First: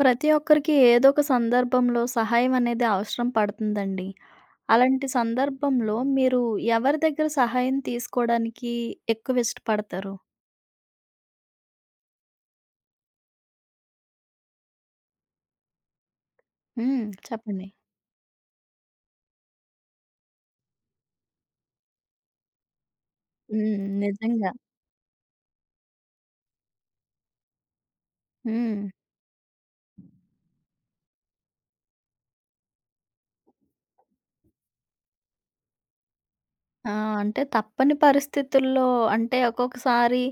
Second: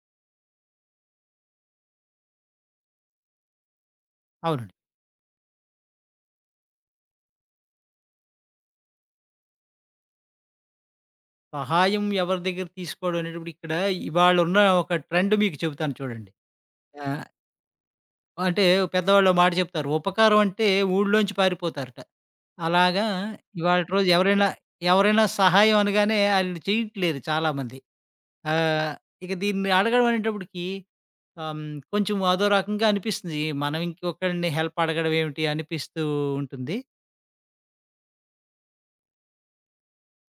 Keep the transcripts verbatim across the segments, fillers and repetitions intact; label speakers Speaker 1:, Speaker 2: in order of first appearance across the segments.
Speaker 1: ప్రతి ఒక్కరికి ఏదో ఒక సందర్భంలో సహాయం అనేది అవసరం పడుతుందండి.
Speaker 2: అవునండి.
Speaker 1: అలాంటి సందర్భంలో మీరు ఎవరి దగ్గర సహాయం తీసుకోవడానికి ఎక్కువ ఇష్టపడతారు?
Speaker 2: సహాయం ఎవరి దగ్గర తీసుకోవడం అనేటప్పుడు ఇక్కడ ఇవాళున్న ఒక ట్రెండ్ మీకు చెబుతాను చూడండి.
Speaker 1: హ్మ్.
Speaker 2: ఆహ్,
Speaker 1: చెప్పండి.
Speaker 2: అంటే పెద్దవాళ్ళు ఓ మాట చెప్తారు. ఉపకారం అంటే ఊళ్ళోంచి పారిపోతారట. అలాగా
Speaker 1: హ్మ్.
Speaker 2: ఇవాళటి రోజు ఎవరైనా
Speaker 1: నిజంగా.
Speaker 2: ఎవరైనా సహాయం అనగానే ఆళ్ళు చేయట్లేరు చాలామంది.
Speaker 1: హ్మ్.
Speaker 2: ఆహ్, ఇక దీన్ని అడగడం అనేటప్పటికి ఆహ్, హ్మ్, కొంచెం అదో రకంగా అనిపిస్తుంది. మనం ఇంకొకళ్ళని హెల్ప్ అడగడం ఏమిటి అనిపిస్తూ ఉంటుంది.
Speaker 1: ఆ! అంటే తప్పని పరిస్థితుల్లో అంటే ఒక్కొక్కసారి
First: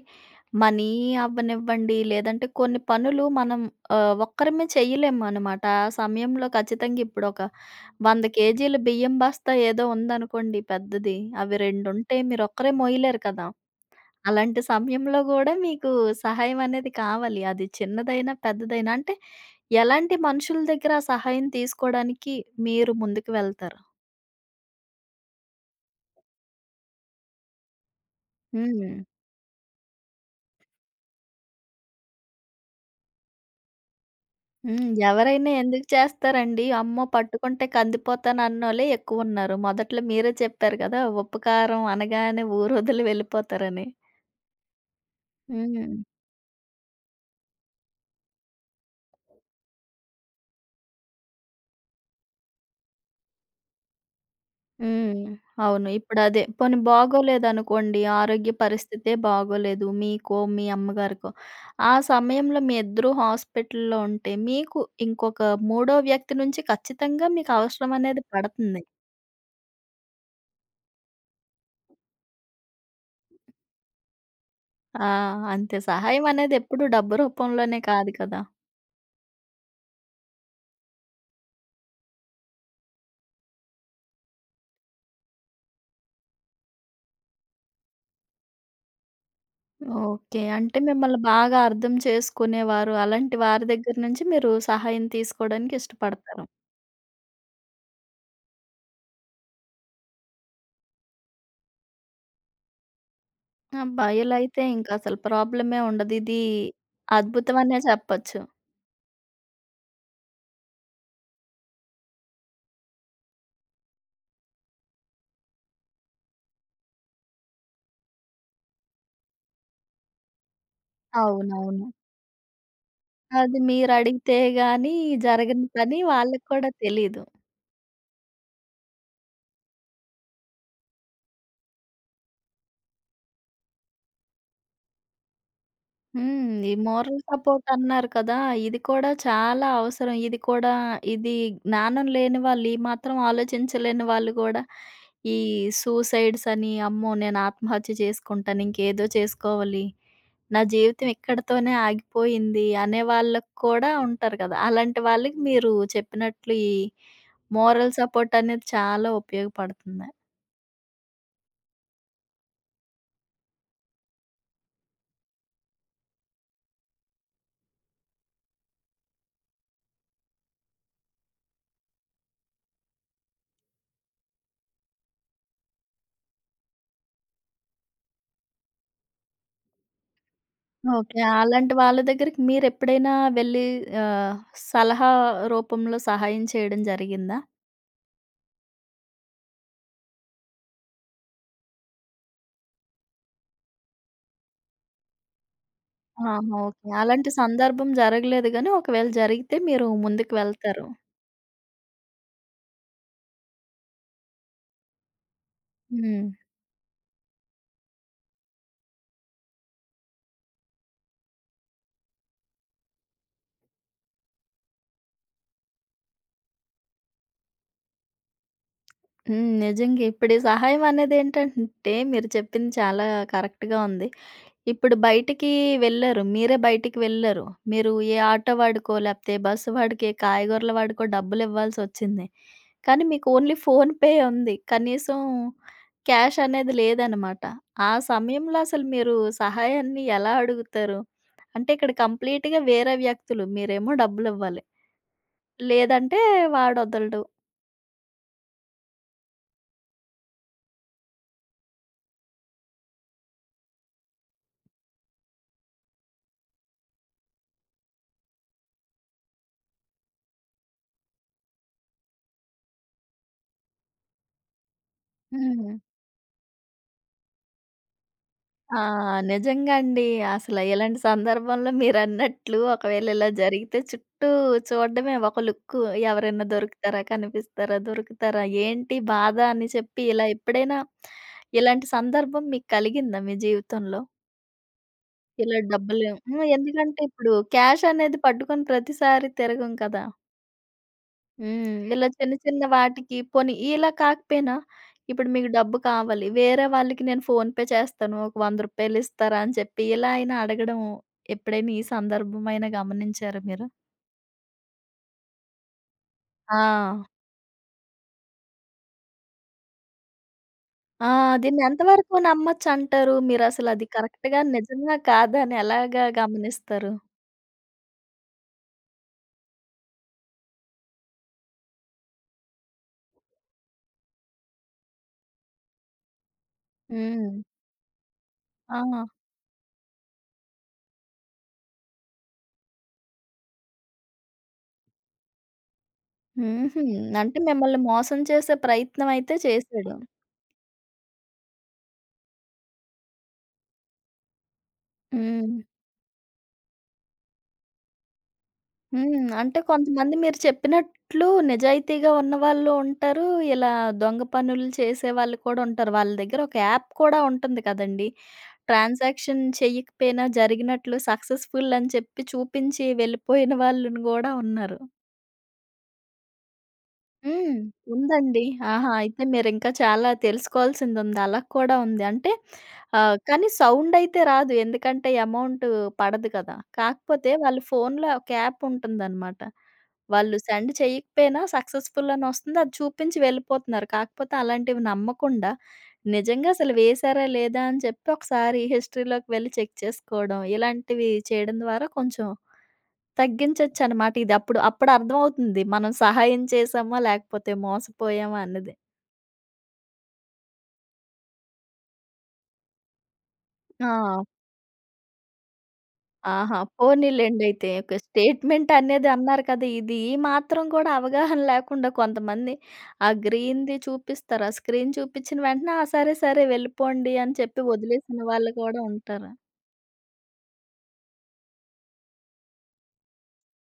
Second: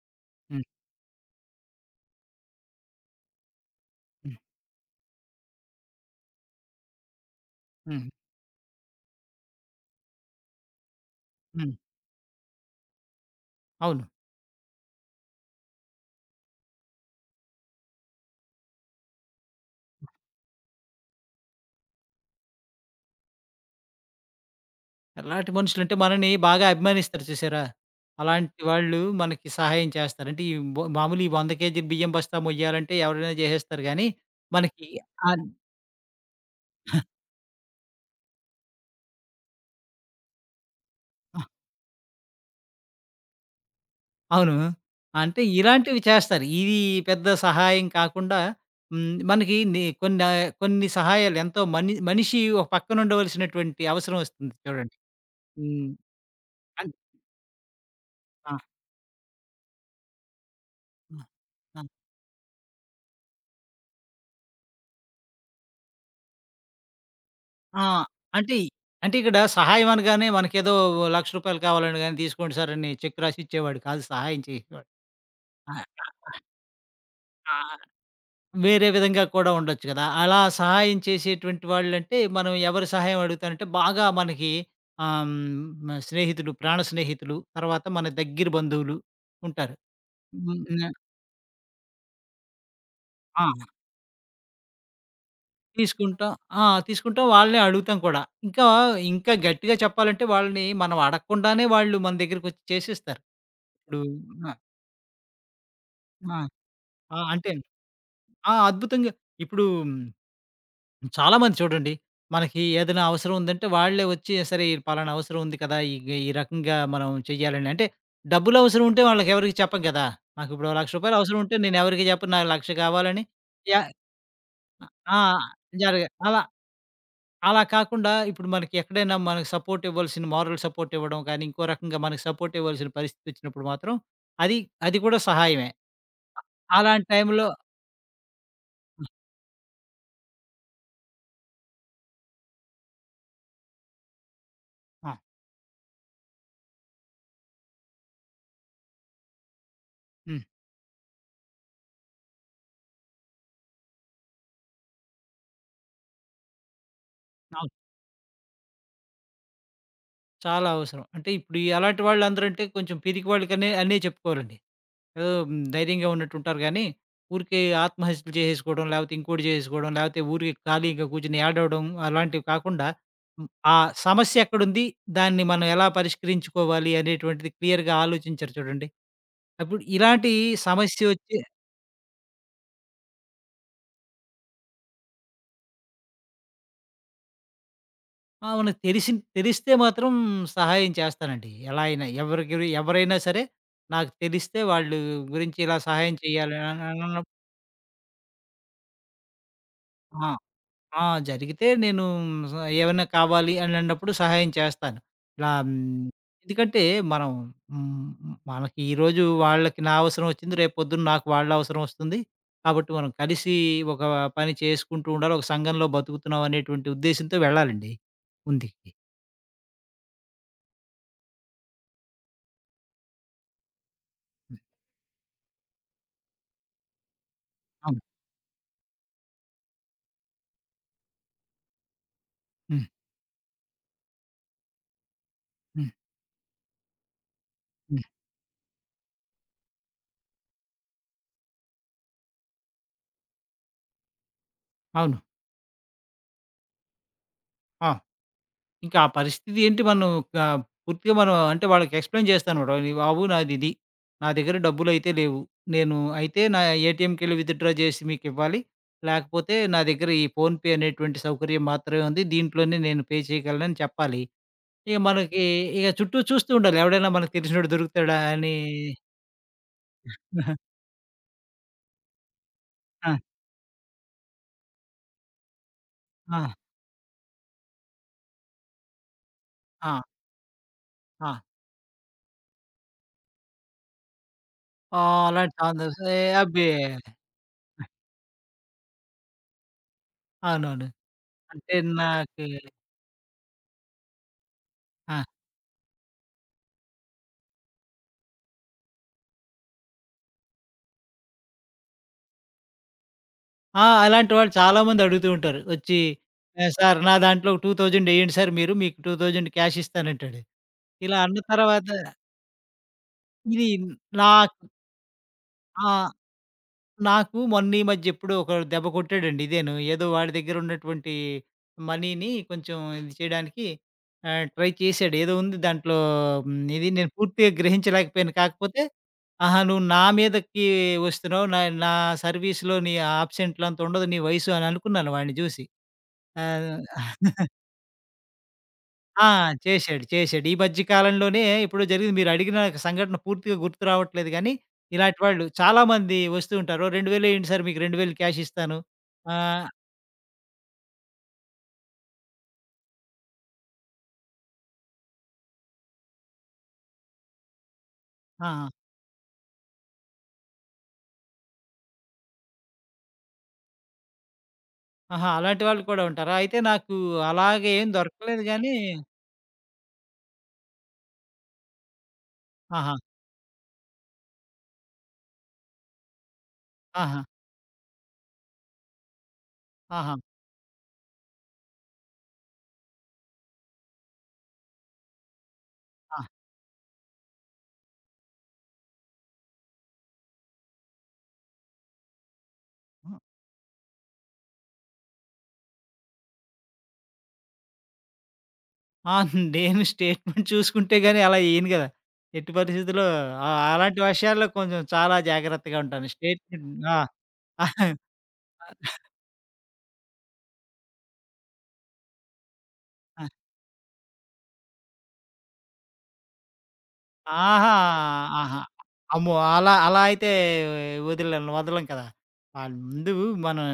Speaker 2: హ్మ్.
Speaker 1: మనీ అవ్వనివ్వండి, లేదంటే కొన్ని పనులు మనం ఆహ్,
Speaker 2: హ్మ్.
Speaker 1: ఒక్కరమే చేయలేమనమాట. ఆ సమయంలో ఖచ్చితంగా ఇప్పుడొక
Speaker 2: హ్మ్.
Speaker 1: వంద కేజీల బియ్యం బస్తా ఏదో ఉందనుకోండి పెద్దది. అవి
Speaker 2: హ్మ్.
Speaker 1: రెండు ఉంటే మీరొక్కరే మోయలేరు కదా!
Speaker 2: అవును.
Speaker 1: అలాంటి సమయంలో గూడా మీకు సహాయం అనేది కావాలి. అది చిన్నదైనా, పెద్దదైనా అంటే ఎలాంటి మనుషుల దగ్గర ఆ సహాయం తీసుకోవడానికి మీరు ముందుకు వెళ్తారు?
Speaker 2: ఎలాంటి మనుషులంటే మనని బాగా అభిమానిస్తారు చూసారా? అలాంటి
Speaker 1: హ్మ్.
Speaker 2: వాళ్ళు మనకి సహాయం చేస్తారు. అంటే ఈ బొ మామూలు ఈ వంద కేజీల బియ్యం బస్తా మొయ్యాలంటే ఎవరైనా చేసేస్తారు గానీ,
Speaker 1: హ్మ్.
Speaker 2: మనకి ఆన్
Speaker 1: ఎవరైనా ఎందుకు చేస్తారండి? అమ్మో! పట్టుకుంటే కందిపోతానన్నోళ్ళే ఎక్కువున్నారు. మొదట్లో మీరే చెప్పారు కదా! ఉప్పు, కారం అనగానే ఊరొదిలి వెళ్ళిపోతారని.
Speaker 2: అవును. అంటే
Speaker 1: హ్మ్.
Speaker 2: ఇలాంటివి చేస్తారు. ఇది పెద్ద సహాయం కాకుండా హ్మ్. మనకి ని కొన్ని కొన్ని సహాయాలు ఎంతో మని మనిషి ఒక పక్కనుండవలసినటువంటి అవసరం వస్తుంది చూడండి.
Speaker 1: హ్మ్. అవును.
Speaker 2: హ్మ్.
Speaker 1: ఇప్పుడదే పోనీ
Speaker 2: అన్
Speaker 1: బాగోలేదనుకోండి, ఆరోగ్య
Speaker 2: ఆ!
Speaker 1: పరిస్థితే బాగోలేదు. మీకో, మీ
Speaker 2: ఆ!
Speaker 1: అమ్మగారికో,
Speaker 2: ఆ!
Speaker 1: ఆ సమయంలో మీ ఇద్దరూ హాస్పిటల్‌లో ఉంటే, మీకు ఇంకొక మూడో వ్యక్తి నుంచి ఖచ్చితంగా మీకు
Speaker 2: ఆ!
Speaker 1: అవసరం అనేది
Speaker 2: అంటే
Speaker 1: పడతంది.
Speaker 2: అంటే ఇక్కడ సహాయం అనగానే మనకేదో రూ. ఒక,లక్ష కావాలని గాని తీసుకోండి సార్ అని చెక్ రాసి ఇచ్చేవాడు కాదు సహాయం చేసేవాడు.
Speaker 1: ఆ!
Speaker 2: ఆ!
Speaker 1: అంతే. సహాయం అనేది ఎప్పుడు డబ్బు రూపంలోనే
Speaker 2: ఆ!
Speaker 1: కాదు కదా!
Speaker 2: వేరే విధంగా కూడా ఉండొచ్చు కదా! అలా సహాయం చేసేటువంటి వాళ్ళంటే మనం ఎవరి సహాయం అడుగుతానంటే బాగా మనకి ఆహ్, హ్మ్, స్నేహితులు, ప్రాణ స్నేహితులు, తర్వాత మన దగ్గర బంధువులు ఉంటారు.
Speaker 1: ఓకే.
Speaker 2: హ్మ్.
Speaker 1: అంటే
Speaker 2: హ్మ్.
Speaker 1: మిమ్మల్ని బాగా అర్థం చేసుకునేవారు. అలాంటి
Speaker 2: ఆ!
Speaker 1: వారి దగ్గర నుంచి మీరు సహాయం తీసుకోవడానికి
Speaker 2: తీసుకుంటాం.
Speaker 1: ఇష్టపడతారు.
Speaker 2: ఆ! తీసుకుంటాం వాళ్ళనే అడుగుతాం కూడా. ఇంకా ఇంకా గట్టిగా చెప్పాలంటే వాళ్ళని మనం అడగకుండానే వాళ్ళు మన దగ్గరకొచ్చి చేసేస్తారు. ఇప్పుడు
Speaker 1: అబ్బా! ఇలా
Speaker 2: ఆ!
Speaker 1: అయితే ఇంకా అసలు ప్రాబ్లమే ఉండదు.
Speaker 2: ఆ!
Speaker 1: ఇది
Speaker 2: ఆ! అంటే
Speaker 1: అద్భుతం అనే చెప్పొచ్చు.
Speaker 2: ఆ! అద్భుతంగా ఇప్పుడు చాలామంది చూడండి. మనకి ఏదైనా అవసరం ఉందంటే వాళ్ళే వచ్చి సరే ఈ పలానా అవసరం ఉంది కదా! ఈ ఈ రకంగా మనం చెయ్యాలని అంటే డబ్బులు అవసరం ఉంటే వాళ్ళకి ఎవరికీ చెప్పం కదా! నాకు ఇప్పుడు రూ. ఒక,లక్ష అవసరం ఉంటే నేను
Speaker 1: అవునవును.
Speaker 2: ఎవరికీ చెప్పను. నాకు ఒక,లక్ష కావాలని
Speaker 1: అది
Speaker 2: యా
Speaker 1: మీరడిగితే గాని
Speaker 2: ఆ!
Speaker 1: జరగని పని
Speaker 2: జరగ అలా
Speaker 1: వాళ్ళకి కూడా తెలీదు.
Speaker 2: అలా కాకుండా ఇప్పుడు మనకి ఎక్కడైనా మనకు సపోర్ట్ ఇవ్వాల్సిన మారల్ సపోర్ట్ ఇవ్వడం కానీ, ఇంకో రకంగా మనకు సపోర్ట్ ఇవ్వాల్సిన పరిస్థితి వచ్చినప్పుడు మాత్రం అది అది కూడా సహాయమే.
Speaker 1: హ్మ్. ఈ
Speaker 2: అలాంటి
Speaker 1: మోరల్
Speaker 2: టైంలో
Speaker 1: సపోర్ట్ అన్నారు కదా! ఇది కూడా చాలా అవసరం. ఇది కూడా ఇది జ్ఞానం లేని వాళ్ళు, ఈ మాత్రం ఆలోచించలేని వాళ్ళు గూడా
Speaker 2: ఆ!
Speaker 1: ఈ సూసైడ్స్ అని, అమ్మో! నేను ఆత్మహత్య చేసుకుంటాను. ఇంకేదో చేసుకోవాలి.
Speaker 2: హ్మ్.
Speaker 1: నా జీవితం ఇక్కడితోనే ఆగిపోయింది అనే వాళ్ళకి కూడా ఉంటారు కదా! అలాంటి వాళ్ళకి మీరు చెప్పినట్లు ఈ
Speaker 2: అవును.
Speaker 1: మోరల్ సపోర్ట్ అనేది చాలా ఉపయోగపడుతుంది.
Speaker 2: చాలా అవసరం. అంటే ఇప్పుడు ఈ అలాంటి వాళ్ళందరంటే కొంచెం పిరికి వాళ్ళకనే అనే చెప్పుకోవాలండి. ఏదో హ్మ్, ధైర్యంగా ఉన్నట్టుంటారు గానీ, ఊరికే ఆత్మహత్యలు చేసేసుకోవడం, లేపోతే ఇంకోటి చేసేసుకోవడం, లేపోతే ఊరికే ఖాళీగా కూర్చొని ఏడవడం అలాంటివి కాకుండా, హ్మ్, ఆ సమస్య ఎక్కడుంది? దాన్ని మనం ఎలా పరిష్కరించుకోవాలి? అనేటువంటిది క్లియర్‌గా ఆలోచించరు చూడండి. అప్పుడు ఇలాంటి సమస్య
Speaker 1: ఓకే.
Speaker 2: వచ్చి
Speaker 1: అలాంటి వాళ్ళ దగ్గరికి మీరెప్పుడైనా వెళ్లి ఆహ్, సలహా రూపంలో సహాయం చేయడం జరిగిందా?
Speaker 2: ఆ! మనకు తెలిసి తెలిస్తే మాత్రం సహాయం చేస్తానండి. ఎలా అయినా ఎవరికి ఎవరైనా సరే నాకు తెలిస్తే వాళ్ళు గురించి ఇలా సహాయం
Speaker 1: ఆహా!
Speaker 2: చేయాలి అని
Speaker 1: ఓకే.
Speaker 2: అనను.
Speaker 1: అలాంటి సందర్భం జరగలేదు గానీ, ఒకవేళ జరిగితే మీరు
Speaker 2: ఆ!
Speaker 1: ముందుకు వెళ్తారు.
Speaker 2: ఆ! జరిగితే నేను స ఏవన్నా కావాలి అనన్నప్పుడు సహాయం చేస్తాను. ఇలా హ్మ్,
Speaker 1: హ్మ్.
Speaker 2: ఎందుకంటే మనం హ్మ్, మనకి ఈరోజు వాళ్ళకి నా అవసరం వచ్చింది. రేపు పొద్దున్న నాకు వాళ్ళ అవసరం వస్తుంది. కాబట్టి మనం కలిసి ఒక పని చేసుకుంటూ ఉండాలి. ఒక సంఘంలో బతుకుతున్నాం అనేటువంటి ఉద్దేశ్యంతో వెళ్ళాలండి ముందుకి.
Speaker 1: హ్మ్. నిజంగా ఇప్పుడు ఈ సహాయం అనేదేంటంటే, మీరు చెప్పింది చాలా కరెక్ట్‌గా ఉంది.
Speaker 2: హ్మ్.
Speaker 1: ఇప్పుడు బయటికి వెళ్లరు. మీరే బయటికి వెళ్లరు. మీరు
Speaker 2: అవును.
Speaker 1: ఏ ఆటో వాడికో, లేపోతే బస్సు వాడికి, ఏ కాయగూరల వాడికో డబ్బులివ్వాల్సొచ్చింది.
Speaker 2: హ్మ్.
Speaker 1: కానీ మీకు ఓన్లీ ఫోన్‌పే ఉంది. కనీసం
Speaker 2: హ్మ్.
Speaker 1: క్యాష్ అనేది లేదనమాట. ఆ
Speaker 2: హ్మ్.
Speaker 1: సమయంలో అసలు మీరు సహాయాన్ని ఎలా అడుగుతారు? అంటే ఇక్కడ కంప్లీట్‌గా వేరే వ్యక్తులు. మీరేమో డబ్బులివ్వాలి.
Speaker 2: అవును.
Speaker 1: లేదంటే వాడొదలడు.
Speaker 2: ఆ! ఇంకా ఆ పరిస్థితి ఏంటి మనం కా పూర్తిగా మనం అంటే వాళ్ళకి ఎక్స్‌ప్లెయిన్ చేస్తానమాట. "ఇది బాబు నాదిది. నా దగ్గర డబ్బులైతే లేవు. నేను అయితే నా ఏటీఎంకెళ్ళి విత్‌డ్రా చేసి మీకివ్వాలి. లేకపోతే నా దగ్గర ఈ ఫోన్‌పే అనేటువంటి సౌకర్యం మాత్రమే ఉంది. దీంట్లోనే నేను పే చేయగలనని" చెప్పాలి. ఇక మనకి
Speaker 1: హ్మ్.
Speaker 2: ఇక చుట్టూ చూస్తూ ఉండాలి. ఎవడైనా మనకు తెలిసినోడు దొరుకుతాడా అని.
Speaker 1: ఆ! నిజంగా అండి. అసల ఇలాంటి సందర్భంలో మీరన్నట్లు ఒకవేళ
Speaker 2: ఆ!
Speaker 1: ఇలా జరిగితే చుట్టూ చూడడమే ఒక లుక్కు.
Speaker 2: ఆ!
Speaker 1: ఎవరైనా దొరుకుతారా? కనిపిస్తారా? దొరుకుతారా? ఏంటి బాధ అని
Speaker 2: ఆ!
Speaker 1: చెప్పి ఇలా ఎప్పుడైనా
Speaker 2: ఆ!
Speaker 1: ఇలాంటి సందర్భం మీకు కలిగిందా మీ జీవితంలో?
Speaker 2: ఆహ్, అలాంటి
Speaker 1: ఇలా
Speaker 2: సందర్భ
Speaker 1: డబ్బులు
Speaker 2: ఏ
Speaker 1: హ్మ్.
Speaker 2: అబ్బే!
Speaker 1: ఎందుకంటే ఇప్పుడు క్యాష్ అనేది పట్టుకొని ప్రతిసారి తిరగం కదా!
Speaker 2: అవునవును. అంటే
Speaker 1: హ్మ్. ఇలా చిన్న
Speaker 2: నాకు
Speaker 1: చిన్న వాటికి పోనీ ఇలా కాకపోయినా
Speaker 2: ఆ!
Speaker 1: ఇప్పుడు మీకు డబ్బు కావాలి. వేరే వాళ్ళకి నేను ఫోన్‌పే చేస్తాను. ఒక రూ. వంద ఇస్తారా అని చెప్పి ఇలా అయినా అడగడం ఎప్పుడైనా ఈ సందర్భమైనా గమనించారా మీరు?
Speaker 2: ఆ! అలాంటి వాళ్ళు చాలామంది అడుగుతూ ఉంటారు. వచ్చి ఆహ్, "సార్
Speaker 1: ఆ!
Speaker 2: నా దాంట్లో రెండు వేలు ఎయ్యండి సార్ మీరు. మీకు రెండు వేలు క్యాష్ ఇస్తానంటాడు."
Speaker 1: ఆ!
Speaker 2: ఇలా అన్న
Speaker 1: దీన్ని
Speaker 2: తర్వాత
Speaker 1: ఎంతవరకు నమ్మొచ్చంటారు?
Speaker 2: ఇది
Speaker 1: మీరసలు అది కరెక్ట్‌గా
Speaker 2: నాకు
Speaker 1: నిజమా కాదా అని
Speaker 2: ఆ!
Speaker 1: ఎలాగా గమనిస్తారు?
Speaker 2: నాకు మొన్న ఈ మధ్య ఎప్పుడో ఒకడు దెబ్బ కొట్టాడండి ఇదేను. ఏదో వాడి దగ్గర ఉన్నటువంటి మనీని కొంచెం ఇది చేయడానికి ఆహ్, ట్రై చేశాడు. ఏదో ఉంది దాంట్లో హ్మ్, ఇది నేను
Speaker 1: హ్మ్.
Speaker 2: పూర్తిగా గ్రహించలేకపోయాను.
Speaker 1: ఆ!
Speaker 2: కాకపోతే "ఆహా! నువ్వు నా మీదకి వస్తున్నావు. నా నా సర్వీస్‌లో నీ ఆబ్సెంట్లు అంత ఉండదు నీ వయసు" అని అనుకున్నాను వాడిని చూసి. ఆహ్,
Speaker 1: హుహు. అంటే మిమ్మల్ని మోసం చేసే ప్రయత్నం
Speaker 2: ఆ!
Speaker 1: అయితే చేసాడు.
Speaker 2: చేశాడు. చేశాడు. ఈ మధ్య కాలంలోనే ఎప్పుడో జరిగింది. మీరడిగిన సంఘటన పూర్తిగా గుర్తు రావట్లేదు గానీ, ఇలాంటి వాళ్ళు
Speaker 1: హ్మ్.
Speaker 2: చాలామంది వస్తూ ఉంటారు. "ఓహ్! రెండు వేలు వేయండి సార్ మీకు రెండు వేలు క్యాష్ ఇస్తాను."
Speaker 1: హ్మ్. అంటే
Speaker 2: ఆహ్,
Speaker 1: కొంతమంది మీరు చెప్పినట్లు నిజాయితీగా ఉన్నవాళ్ళు ఉంటారు. ఇలా దొంగ పనులు చేసేవాళ్ళు కూడా ఉంటారు. వాళ్ళ దగ్గర ఒక యాప్ కూడా ఉంటుంది కదండీ!
Speaker 2: ఆ!
Speaker 1: ట్రాన్సాక్షన్ చెయ్యకపోయినా జరిగినట్లు సక్సెస్‌ఫుల్ అని చెప్పి చూపించి వెళ్ళిపోయిన వాళ్ళును గూడా ఉన్నారు.
Speaker 2: ఆహా! అలాంటి వాళ్ళు కూడా ఉంటారా? అయితే నాకు
Speaker 1: హ్మ్.
Speaker 2: అలాగే ఏం
Speaker 1: ఉందండి.
Speaker 2: దొరకలేదు గానీ.
Speaker 1: ఆహా! అయితే మీరింకా చాలా తెలుసుకోవాల్సిందుంది. అలా కూడా ఉంది. అంటే
Speaker 2: ఆహా!
Speaker 1: ఆహ్, కానీ సౌండయితే రాదు. ఎందుకంటే ఎమౌంట్ పడదు కదా!
Speaker 2: ఆహా!
Speaker 1: కాకపోతే వాళ్ళ ఫోన్‌లో ఒక యాప్ ఉంటుందనమాట.
Speaker 2: ఆహా!
Speaker 1: వాళ్ళు సెండ్ చేయకపోయినా సక్సెస్‌ఫుల్ అనొస్తుంది. అది చూపించి వెళ్ళిపోతున్నారు. కాకపోతే అలాంటివి నమ్మకుండా
Speaker 2: ఆ!
Speaker 1: నిజంగా అసలు వేశారా లేదా అని చెప్పి ఒకసారి హిస్టరీలోకి వెళ్లి చెక్ చేసుకోవడం, ఇలాంటివి చేయడం ద్వారా కొంచెం తగ్గించొచ్చనమాట. ఇది అప్పుడు, అప్పుడు అర్థమవుతుంది. మనం సహాయం చేశామా? లేకపోతే మోసపోయామా అన్నది.
Speaker 2: ఆ! నేను స్టేట్‌మెంట్ చూసుకుంటే గాని అలా ఎయను గదా! ఎట్టి పరిస్థితిలో ఆహ్, అలాంటి
Speaker 1: ఆ!
Speaker 2: విషయాల్లో కొంచెం చాలా జాగ్రత్తగా ఉంటాను.
Speaker 1: ఆహా!
Speaker 2: స్టేట్‌మెంట్ ఆ!
Speaker 1: పోనీలెండి అయితే. ఒక స్టేట్‌మెంట్ అనేది అన్నారు కదా! ఇది ఈ మాత్రం కూడా అవగాహన లేకుండా కొంతమంది ఆ గ్రీన్‌ది చూపిస్తారు. ఆ స్క్రీన్ చూపిచ్చిన వెంటనే, ఆ! సరే, సరే వెళ్ళిపోండి అని చెప్పి
Speaker 2: ఆహా!
Speaker 1: వదిలేసిన వాళ్ళు
Speaker 2: ఆహా!
Speaker 1: కూడా ఉంటారు.
Speaker 2: అమ్మో! అలా అలా అయితే వదిలలేం వదలం కదా! ఆహ్, ముందు మనం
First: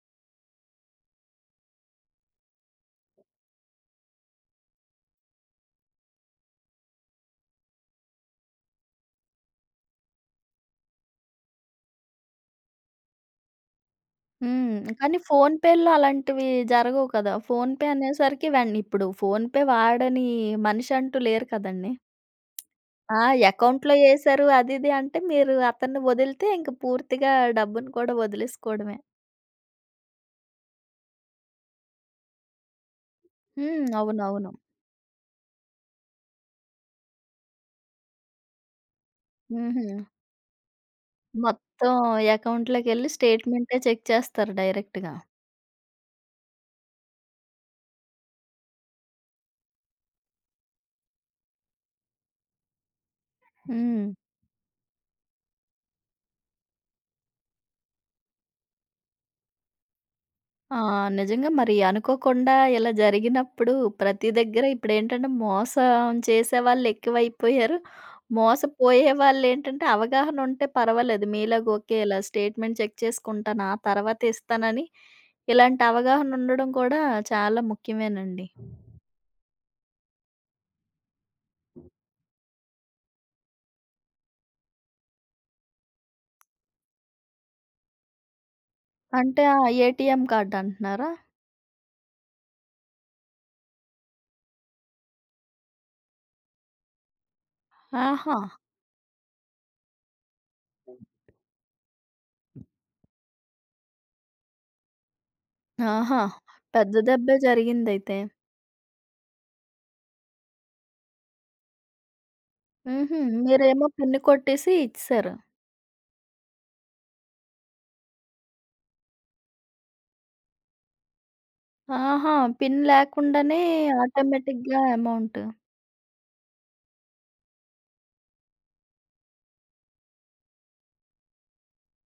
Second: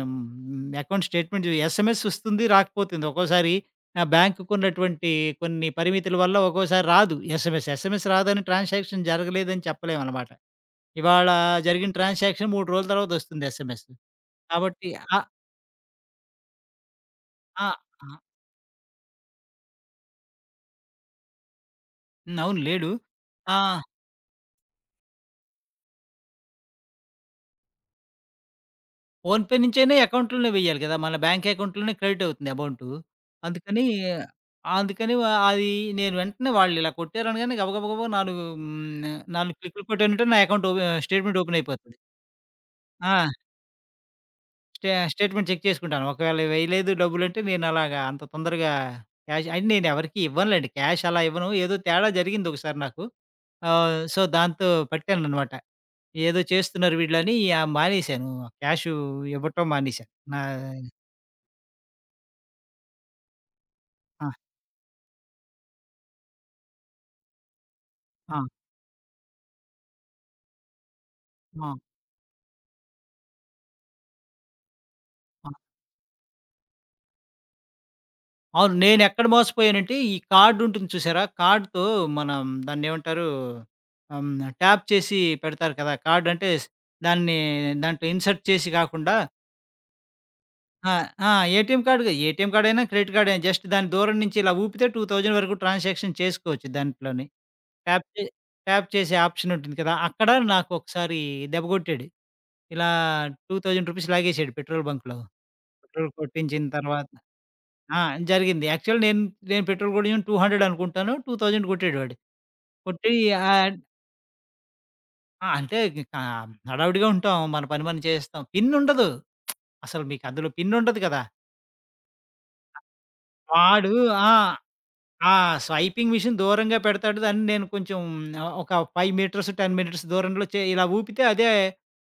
Speaker 2: అకౌంట్ స్టేట్‌మెంట్ ఎస్ఎంఎస్ వస్తుంది, రాకపోతుంది. ఒక్కోసారి ఆహ్, బ్యాంకుకున్నటువంటి కొన్ని పరిమితుల వల్ల ఒక్కోసారి రాదు ఎస్ఎంఎస్. ఎస్ఎంఎస్ రాదని ట్రాన్సాక్షన్ జరగలేదని చెప్పలేమనమాట. ఇవాళ జరిగిన ట్రాన్సాక్షన్ మూడు రోజుల తర్వాత వస్తుంది ఎస్ఎంఎస్.
Speaker 1: హ్మ్.
Speaker 2: కాబట్టి
Speaker 1: కానీ
Speaker 2: ఆహ్,
Speaker 1: ఫోన్‌పే‌లో అలాంటివి జరగవు కదా!
Speaker 2: ఆ!
Speaker 1: ఫోన్‌పే
Speaker 2: ఆ!
Speaker 1: అనేసరికి వెన్ ఇప్పుడు ఫోన్‌పే వాడని మనిషి అంటూ లేరు కదండీ!
Speaker 2: హ్మ్. అవును. లేడు.
Speaker 1: ఆ!
Speaker 2: ఆ!
Speaker 1: అకౌంట్‌లో ఏశారు అది ఇది అంటే మీరు అతన్ని వదిలితే ఇంక పూర్తిగా డబ్బును కూడా వదిలేసుకోవడమే.
Speaker 2: ఫోన్‌పే నుంచైనా అకౌంట్‌లోనే వెయ్యాలి కదా! మన బ్యాంక్ అకౌంట్‌లోనే క్రెడిట్ అవుతుంది అమౌంటు. అందుకని
Speaker 1: హ్మ్. అవునవును.
Speaker 2: అందుకని వ అది నేను వెంటనే వాళ్ళిలా కొట్టారనగానే గబగబా నాలుగు హ్మ్, నాలుగు క్లిక్‌లు
Speaker 1: హుహు.
Speaker 2: కొట్టానంటే నా అకౌంట్ ఓపె స్టేట్‌మెంట్ ఓపెన్
Speaker 1: మొత్తం
Speaker 2: అయిపోతది.
Speaker 1: అకౌంట్‌లోకెళ్ళి
Speaker 2: ఆ!
Speaker 1: స్టేట్‌మెంటే చెక్ చేస్తారు
Speaker 2: స్టే
Speaker 1: డైరెక్ట్‌గా.
Speaker 2: స్టేట్‌మెంట్ చెక్ చేసుకుంటాను. ఒకవేళ వేయలేదు డబ్బులంటే నేను అలాగా అంత తొందరగా క్యాష్ అయినా నేను ఎవరికీ ఇవ్వనులెండి. క్యాష్ అలా ఇవ్వను. ఏదో తేడా జరిగింది ఒకసారి నాకు. ఆహ్,
Speaker 1: హ్మ్.
Speaker 2: సో, దాంతో పట్టాననమాట. ఏదో చేస్తున్నారు వీళ్ళని ఆహ్, మానేశాను. క్యాషు ఇవ్వటం మానేశాను. నా
Speaker 1: ఆ! నిజంగా మరి అనుకోకుండా ఇలా జరిగినప్పుడు ప్రతి
Speaker 2: ఆ!
Speaker 1: దగ్గర ఇప్పుడేంటంటే మోసం చేసేవాళ్ళు ఎక్కువైపోయారు.
Speaker 2: ఆ!
Speaker 1: మోసపోయే వాళ్ళేంటంటే అవగాహన ఉంటే పర్వాలేదు. మీలాగా
Speaker 2: ఆ!
Speaker 1: ఓకే ఇలా స్టేట్‌మెంట్ చెక్ చేసుకుంటాను ఆ తర్వాత ఇస్తానని
Speaker 2: ఆ!
Speaker 1: ఇలాంటి అవగాహన ఉండడం కూడా చాలా ముఖ్యమేనండి.
Speaker 2: అవును. నేనెక్కడ మోసపోయానంటే, ఈ కార్డ్ ఉంటుంది చూసారా? కార్డ్‌తో మనం దాన్నేమంటారు? ఆహ్, హ్మ్. ట్యాప్ చేసి పెడతారు కదా! కార్డ్ అంటే స్ దాన్ని దాంట్లో ఇన్సర్ట్ చేసి కాకుండా
Speaker 1: అంటే ఆ ఏటీఎం కార్డ్
Speaker 2: ఆ!
Speaker 1: అంటున్నారా?
Speaker 2: ఆ! ఏటీఎం కార్డ్‌గా ఏటీఎం కార్డ్ అయినా, క్రెడిట్ కార్డ్ అయినా జస్ట్ దాన్ని దూరం నుంచి ఇలా ఊపితే రెండు వేల వరకు ట్రాన్సాక్షన్ చేసుకోవచ్చు దాంట్లోని. ట్యాప్ చే
Speaker 1: ఆహా!
Speaker 2: ట్యాప్ చేసే ఆప్షన్ ఉంటుంది కదా! అక్కడ నాకొకసారి దెబ్బగొట్టాడు. ఇలా రూ. రెండు వేలు లాగేసాడు పెట్రోల్ బంక్‌లో. పెట్రోల్
Speaker 1: ఆహా!
Speaker 2: కొట్టించిన
Speaker 1: పెద్ద
Speaker 2: తర్వాత
Speaker 1: దెబ్బే
Speaker 2: ఆ!
Speaker 1: జరిగిందయితే.
Speaker 2: జరిగింది. యాక్చువల్ నేను నేను పెట్రోల్ కొట్టించింది రెండు వందలు అనుకుంటాను. రెండు వేలు కొట్టాడు వాడు. కొట్టి
Speaker 1: హుహు.
Speaker 2: ఆహ్,
Speaker 1: మీరేమో పిన్ కొట్టేసి ఇచ్చేసారు.
Speaker 2: ఆ! అంటే కా హడావిడిగా ఉంటాం. మన పని మనం చేస్తాం. పిన్ ఉండదు. అసలు మీకు అందులో పిన్ ఉండదు కదా!
Speaker 1: ఆహా! పిన్ లేకుండానే
Speaker 2: వాడు ఆ!
Speaker 1: ఆటోమేటిక్‌గా
Speaker 2: ఆ
Speaker 1: అమౌంట్.
Speaker 2: స్వైపింగ్ మిషన్ దూరంగా పెడతాడు. దాన్ని నేను కొంచెం ఆహ్, ఒక ఐదు మీటర్స్, పది మీటర్స్ దూరంలో చే ఇలా ఊపితే అదే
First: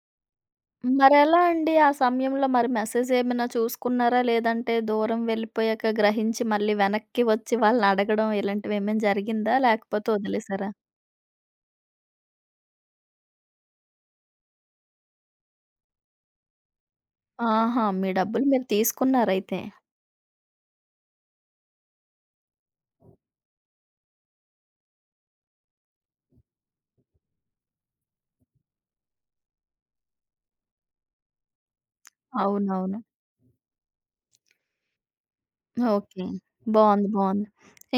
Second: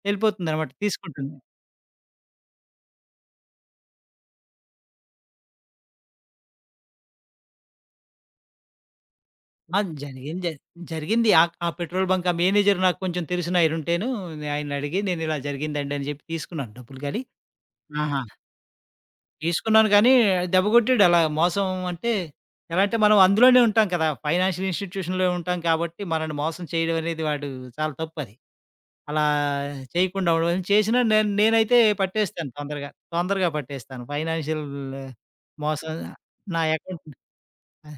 Speaker 2: వెళ్ళిపోతుందనమాట. తీసుకుంటుంది.
Speaker 1: మరెలా అండి ఆ సమయంలో మరి మెసేజ్ ఏమైనా చూసుకున్నారా? లేదంటే దూరం వెళ్ళిపోయాక గ్రహించి మళ్ళీ వెనక్కి వచ్చి వాళ్ళనడగడం ఇలాంటివి ఏమైనా జరిగిందా?
Speaker 2: ఆ!
Speaker 1: లేకపోతే
Speaker 2: జరిగింది జ
Speaker 1: వదిలేసారా?
Speaker 2: జరిగింది. ఆ ఆ పెట్రోల్ బంక్ ఆ మేనేజర్ నాకు కొంచెం తెలిసిన ఆయనుంటేను ఆయన్ని అడిగి నేను ఇలా జరిగిందండి అని చెప్పి తీసుకున్నాను డబ్బులు గాని.
Speaker 1: ఆహా! మీ
Speaker 2: ఆహా!
Speaker 1: డబ్బులు మీరు తీసుకున్నారయితే.
Speaker 2: తీసుకున్నాను కానీ, దెబ్బ కొట్టాడు అలా మోసం అంటే, ఎలా అంటే మనం అందులోనే ఉంటాం కదా! ఫైనాన్షియల్ ఇన్‌స్టిట్యూషన్‌లో ఉంటాం కాబట్టి, మనల్ని మోసం చేయడం అనేది వాడు చాలా తప్పది. అలా చేయకుండా ఉండమని చేసినా నేను నేనైతే పట్టేస్తాను తొందరగా.
Speaker 1: అవునవును.
Speaker 2: తొందరగా పట్టేస్తాను. ఫైనాన్షియల్ మోసం
Speaker 1: ఓకే.
Speaker 2: నా అకౌంట్
Speaker 1: బావుంది. బావుంది.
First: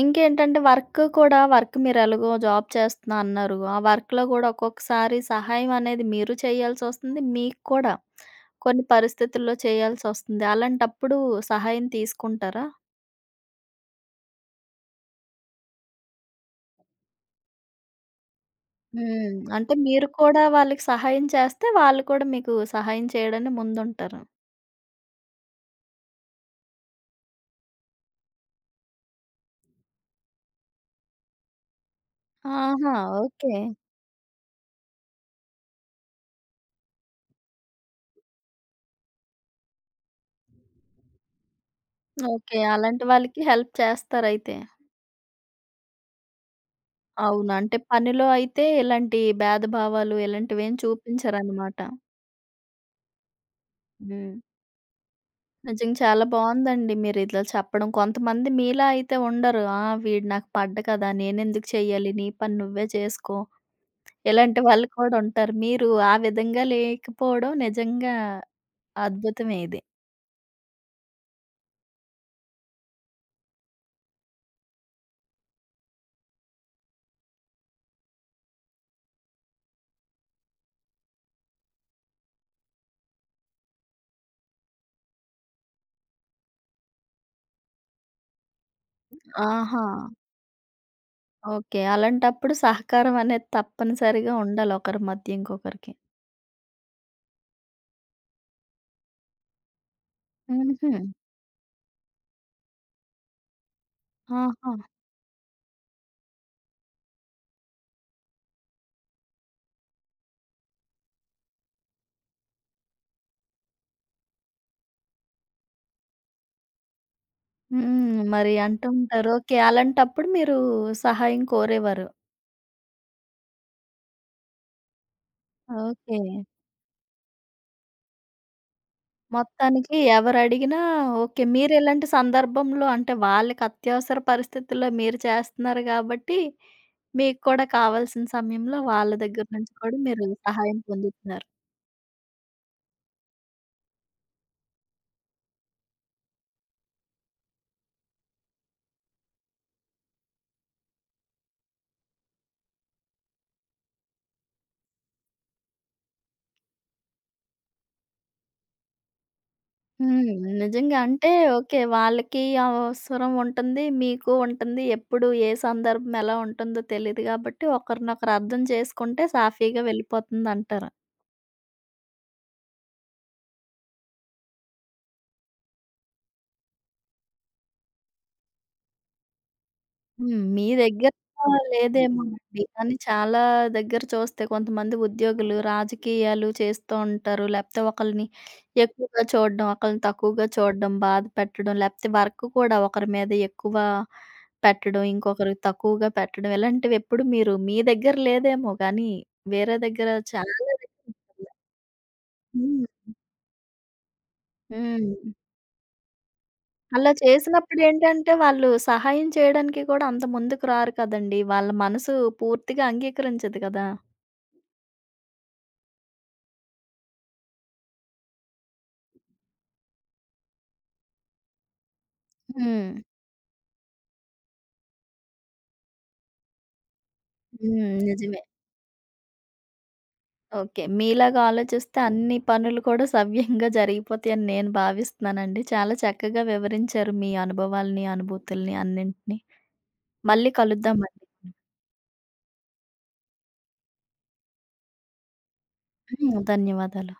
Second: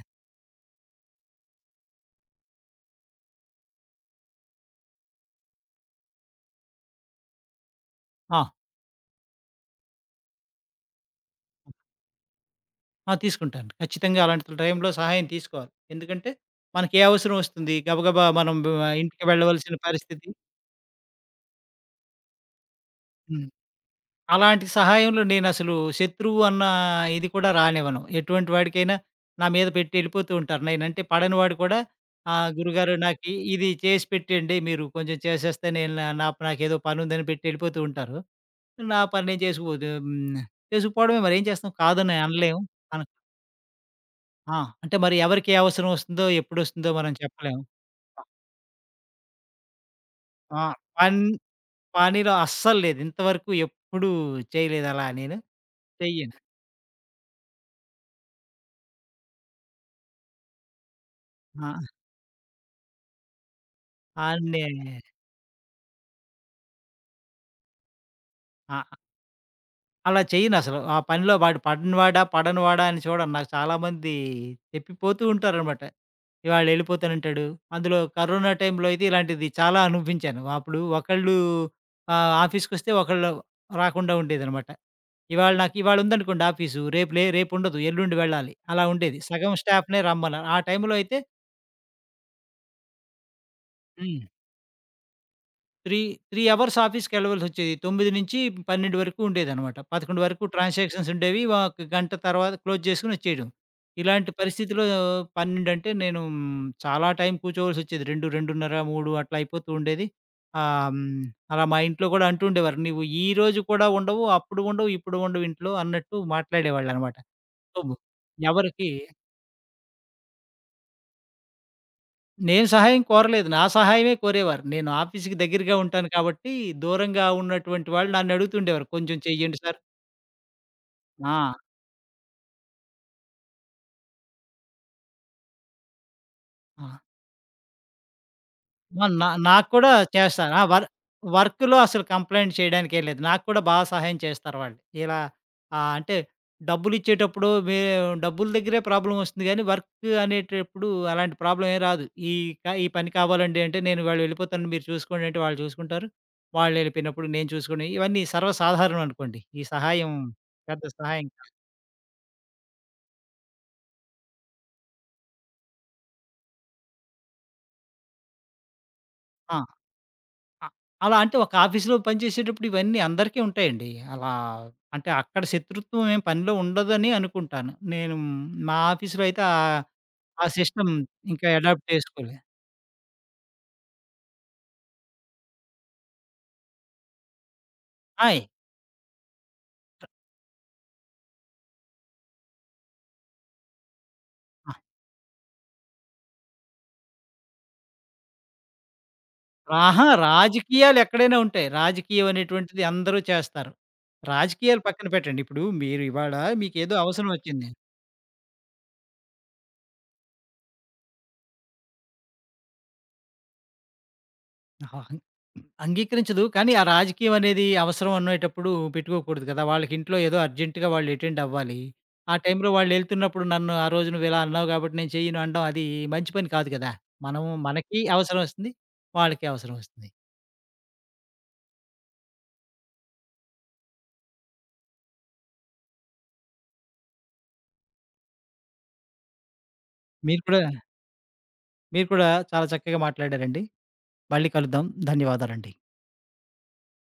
Speaker 1: ఇంకేంటంటే వర్క్ కూడా వర్క్ మీరెలాగో జాబ్ చేస్తున్నా అన్నారు. ఆ వర్క్‌లో గూడా ఒక్కొక్కసారి సహాయం అనేది మీరు చేయాల్సొస్తుంది. మీకు కూడా
Speaker 2: ఆ!
Speaker 1: కొన్ని పరిస్థితుల్లో చేయాల్సొస్తుంది. అలాంటప్పుడు సహాయం తీసుకుంటారా?
Speaker 2: ఆ! తీసుకుంటాను. ఖచ్చితంగా అలాంటి టైంలో సహాయం తీసుకోవాలి. ఎందుకంటే, మనకి ఏ అవసరం వస్తుంది? గబగబా మనం బ ఇంటికి
Speaker 1: హ్మ్. అంటే
Speaker 2: వెళ్ళవలసిన
Speaker 1: మీరు
Speaker 2: పరిస్థితి
Speaker 1: కూడా వాళ్ళకి సహాయం చేస్తే వాళ్ళు కూడా మీకు సహాయం
Speaker 2: హ్మ్.
Speaker 1: చేయడానికి ముందుంటారు.
Speaker 2: అలాంటి సహాయంలో నేనసలు శత్రువు అన్న ఇది కూడా రానివ్వను. ఎటువంటి వాడికైనా నా మీద పెట్టి వెళ్ళిపోతూ ఉంటారు. నేనంటే పడని వాడు కూడా ఆహ్, గురుగారు
Speaker 1: ఆహా!
Speaker 2: నాకీ
Speaker 1: ఓకే.
Speaker 2: ఇది చేసి పెట్టండి మీరు కొంచెం చేసేస్తే నేను నా నా నాకేదో పనుందని పెట్టి వెళ్ళిపోతూ ఉంటారు. నా పని నేను చేసుకుపోతూ హ్మ్. చేసుకుపోవడమే మరి ఏం చేస్తాం? కాదని
Speaker 1: ఓకే.
Speaker 2: అనలేం. అన
Speaker 1: అలాంటి వాళ్ళకి హెల్ప్ చేస్తారయితే.
Speaker 2: ఆ! అంటే మరి ఎవరికి ఏ అవసరం వస్తుందో, ఎప్పుడొస్తుందో మనం
Speaker 1: అవును.
Speaker 2: చెప్పలేం.
Speaker 1: అంటే పనిలో అయితే ఇలాంటి భేదభావాలు
Speaker 2: ఆ!
Speaker 1: ఇలాంటివేం
Speaker 2: పన్
Speaker 1: చూపించరనమాట.
Speaker 2: పనిలో అస్సలు లేదు. ఇంతవరకు ఎప్పుడూ
Speaker 1: హ్మ్.
Speaker 2: చేయలేదలా నేను.
Speaker 1: నిజంగా చాలా
Speaker 2: చెయ్యను.
Speaker 1: బావుందండి మీరిట్లా చెప్పడం. కొంతమంది మీలా అయితే ఉండరు. ఆ! వీడు నాకు పడ్డ కదా! నేనెందుకు
Speaker 2: ఆ!
Speaker 1: చెయ్యాలి? నీ పని నువ్వే చేసుకో. ఇలాంటి
Speaker 2: అన్నీ
Speaker 1: వాళ్ళు కూడా ఉంటారు. మీరు ఆ విధంగా లేకపోవడం నిజంగా
Speaker 2: ఆ!
Speaker 1: అద్భుతమే ఇది.
Speaker 2: అలా చేయనసలు. ఆ పనిలో వాడు పడినవాడా, పడనివాడా అని చూడను. నాకు చాలామంది చెప్పిపోతూ ఉంటారనమాట. ఇవాళెళ్ళిపోతానంటాడు. అందులో కరోనా టైంలో అయితే ఇలాంటిది చాలా అనుభవించాను. అప్పుడు ఒకళ్ళు ఆహ్, ఆఫీస్‌కొస్తే ఒకళ్ళు రాకుండా ఉండేదనమాట. ఇవాళ నాకు ఇవాళ ఉందనుకోండి ఆఫీసు. రేపు లే రేపుండదు. ఎల్లుండి వెళ్ళాలి. అలా ఉండేది. సగం
Speaker 1: ఆహా!
Speaker 2: స్టాఫ్‌నే రమ్మన్నారు. ఆ టైంలో అయితే
Speaker 1: ఓకే. అలాంటప్పుడు సహకారం అనేది
Speaker 2: హ్మ్.
Speaker 1: తప్పనిసరిగా ఉండాలి ఒకరి మధ్య ఇంకొకరికి.
Speaker 2: త్రీ మూడు అవర్స్ ఆఫీస్‌కెళ్ళవలసొచ్చేది. తొమ్మిది నుంచి పన్నెండు వరకు ఉండేదనమాట. పదకొండు వరకు
Speaker 1: హుహు.
Speaker 2: ట్రాన్సాక్షన్స్ ఉండేవి. ఒక గంట తర్వాత క్లోజ్ చేసుకొనొచ్చేయడం. ఇలాంటి
Speaker 1: ఆహా!
Speaker 2: పరిస్థితిలో పన్నెండు అంటే నేను మ్, చాలా టైం కూర్చోవాల్సొచ్చేది. రెండు, రెండున్నర, మూడు అట్లా అయిపోతూ ఉండేది. ఆహ్, హ్మ్, అలా మా ఇంట్లో గూడా అంటూ ఉండేవారు. "నువ్వు ఈ రోజు కూడా ఉండవు, అప్పుడు ఉండవు, ఇప్పుడు ఉండవు ఇంట్లో" అన్నట్టు మాట్లాడేవాళ్ళనమాట. సో,
Speaker 1: హ్మ్. మరి అంటూ
Speaker 2: ఎవరికీ
Speaker 1: ఉంటారు. ఓకే. అలాంటప్పుడు మీరు సహాయం కోరేవారు.
Speaker 2: నేను సహాయం కోరలేదు. నా సహాయమే కోరేవారు. నేను ఆఫీస్‌కి దగ్గరగా ఉంటాను
Speaker 1: ఓకే.
Speaker 2: కాబట్టి, దూరంగా ఉన్నటువంటి వాళ్ళు నన్నడుగుతుండేవారు. "కొంచెం చెయ్యండి సార్".
Speaker 1: మొత్తానికి ఎవరడిగినా ఓకే.
Speaker 2: ఆ!
Speaker 1: మీరెలాంటి సందర్భంలో అంటే వాళ్ళకి అత్యవసర పరిస్థితుల్లో మీరు చేస్తున్నారు గాబట్టి,
Speaker 2: ఆ!
Speaker 1: మీకు కూడా కావాల్సిన సమయంలో
Speaker 2: ఆ!
Speaker 1: వాళ్ళ
Speaker 2: నా
Speaker 1: దగ్గర
Speaker 2: నాకు
Speaker 1: నుంచి
Speaker 2: కూడా
Speaker 1: కూడా మీరు
Speaker 2: చేస్తారు. ఆ!
Speaker 1: సహాయం
Speaker 2: వర్
Speaker 1: పొందుతున్నారు.
Speaker 2: వర్క్‌లో అసలు కంప్లెయింట్ చేయడానికేం లేదు. నాకు కూడా బా సహాయం చేస్తారు వాళ్ళు. ఇలా ఆహ్, అంటే డబ్బులిచ్చేటప్పుడు వే డబ్బుల దగ్గరే ప్రాబ్లమొస్తుంది గానీ, వర్క్ అనేటప్పుడు అలాంటి ప్రాబ్లమ్ ఏం రాదు. ఈ క ఈ పని కావాలండి అంటే, నేను ఇవాళ వెళ్ళిపోతాను మీరు చూసుకోండి అంటే వాళ్ళు చూసుకుంటారు. వాళ్ళెళ్ళిపోయినప్పుడు నేను చూసుకొని ఇవన్నీ సర్వసాధారణం అనుకోండి. ఈ సహాయం
Speaker 1: హ్మ్.
Speaker 2: పెద్ద
Speaker 1: నిజంగా
Speaker 2: సహాయం
Speaker 1: అంటే
Speaker 2: కా
Speaker 1: ఓకే. వాళ్ళకి అవసరం ఉంటుంది. మీకు ఉంటుంది. ఎప్పుడు ఏ సందర్భం ఎలా ఉంటుందో తెలీదు గాబట్టి ఒకరినొకరు అర్థం చేసుకుంటే
Speaker 2: ఆ!
Speaker 1: సాఫీగా
Speaker 2: అ
Speaker 1: వెళ్ళిపోతుందంటారు.
Speaker 2: అలా అంటే ఒక ఆఫీస్‌లో పనిచేసేటప్పుడు ఇవన్నీ అందరికీ ఉంటాయండి. అలా అంటే అక్కడ శత్రుత్వం ఏం పనిలో ఉండదని అనుకుంటాను. నేను మా ఆఫీస్‌లో అయితే ఆహ్,
Speaker 1: హ్మ్.
Speaker 2: ఆ
Speaker 1: మీ
Speaker 2: సిస్టమ్
Speaker 1: దగ్గర
Speaker 2: ఇంకా అడాప్ట్ చేసుకోలే.
Speaker 1: లేదేమోనండి. కానీ చాలా దగ్గర చూస్తే కొంతమంది ఉద్యోగులు రాజకీయాలు చేస్తూ ఉంటారు. లేపోతే ఒకళ్ళని
Speaker 2: ఆయ్!
Speaker 1: ఎక్కువగా చూడడం, ఒకళ్ళని తక్కువగా చూడడం, బాధ పెట్టడం, లేపోతే వర్క్ కూడా ఒకరి మీద ఎక్కువ పెట్టడం, ఇంకొకరికి తక్కువగా పెట్టడం ఇలాంటివి ఎప్పుడు మీరు మీ దగ్గర లేదేమో గానీ వేరే
Speaker 2: అహా!
Speaker 1: దగ్గర చాలా దగ్గర
Speaker 2: రాజకీయాలు ఎక్కడైనా
Speaker 1: ఉంటుందా?
Speaker 2: ఉంటాయి. రాజకీయం అనేటువంటిది
Speaker 1: హ్మ్.
Speaker 2: అందరూ చేస్తారు. రాజకీయాలు పక్కన
Speaker 1: హ్మ్.
Speaker 2: పెట్టండి. ఇప్పుడు మీరు ఇవాళ మీకేదో
Speaker 1: అలా
Speaker 2: అవసరం వచ్చింది.
Speaker 1: చేసినప్పుడేంటంటే, వాళ్ళు సహాయం చేయడానికి కూడా అంత ముందుకు రారు కదండీ. వాళ్ళ మనసు పూర్తిగా అంగీకరించదు కదా!
Speaker 2: ఆహా! అంగీకరించదు. కానీ ఆ రాజకీయం అనేది అవసరం అనేటప్పుడు పెట్టుకోకూడదు కదా! వాళ్ళకి ఇంట్లో ఏదో అర్జెంట్‌గా వాళ్ళు అటెండ్ అవ్వాలి. ఆ టైంలో
Speaker 1: హ్మ్.
Speaker 2: వాళ్ళెళ్తున్నప్పుడు నన్ను ఆ రోజు నువ్వు ఇలా అన్నావు కాబట్టి నేను చెయ్యను అనడం అది మంచి పని కాదు కదా! మనం
Speaker 1: హ్మ్.
Speaker 2: మనకి
Speaker 1: నిజమే.
Speaker 2: అవసరం వస్తుంది. వాళ్ళకి అవసరం వస్తుంది.
Speaker 1: ఓకే. మీలాగా ఆలోచిస్తే అన్ని పనులు కూడా సవ్యంగా జరిగిపోతాయని నేను భావిస్తున్నానండి. చాలా చక్కగా వివరించారు మీ అనుభవాల్ని, అనుభూతుల్ని అన్నింటిని.
Speaker 2: మీరు
Speaker 1: మళ్ళీ
Speaker 2: కూడా
Speaker 1: కలుద్దామండి.
Speaker 2: మీరు కూడా చాలా చక్కగా మాట్లాడారండి. మళ్ళీ కలుద్దాం. ధన్యవాదాలండి.
Speaker 1: హ్మ్. ధన్యవాదాలు.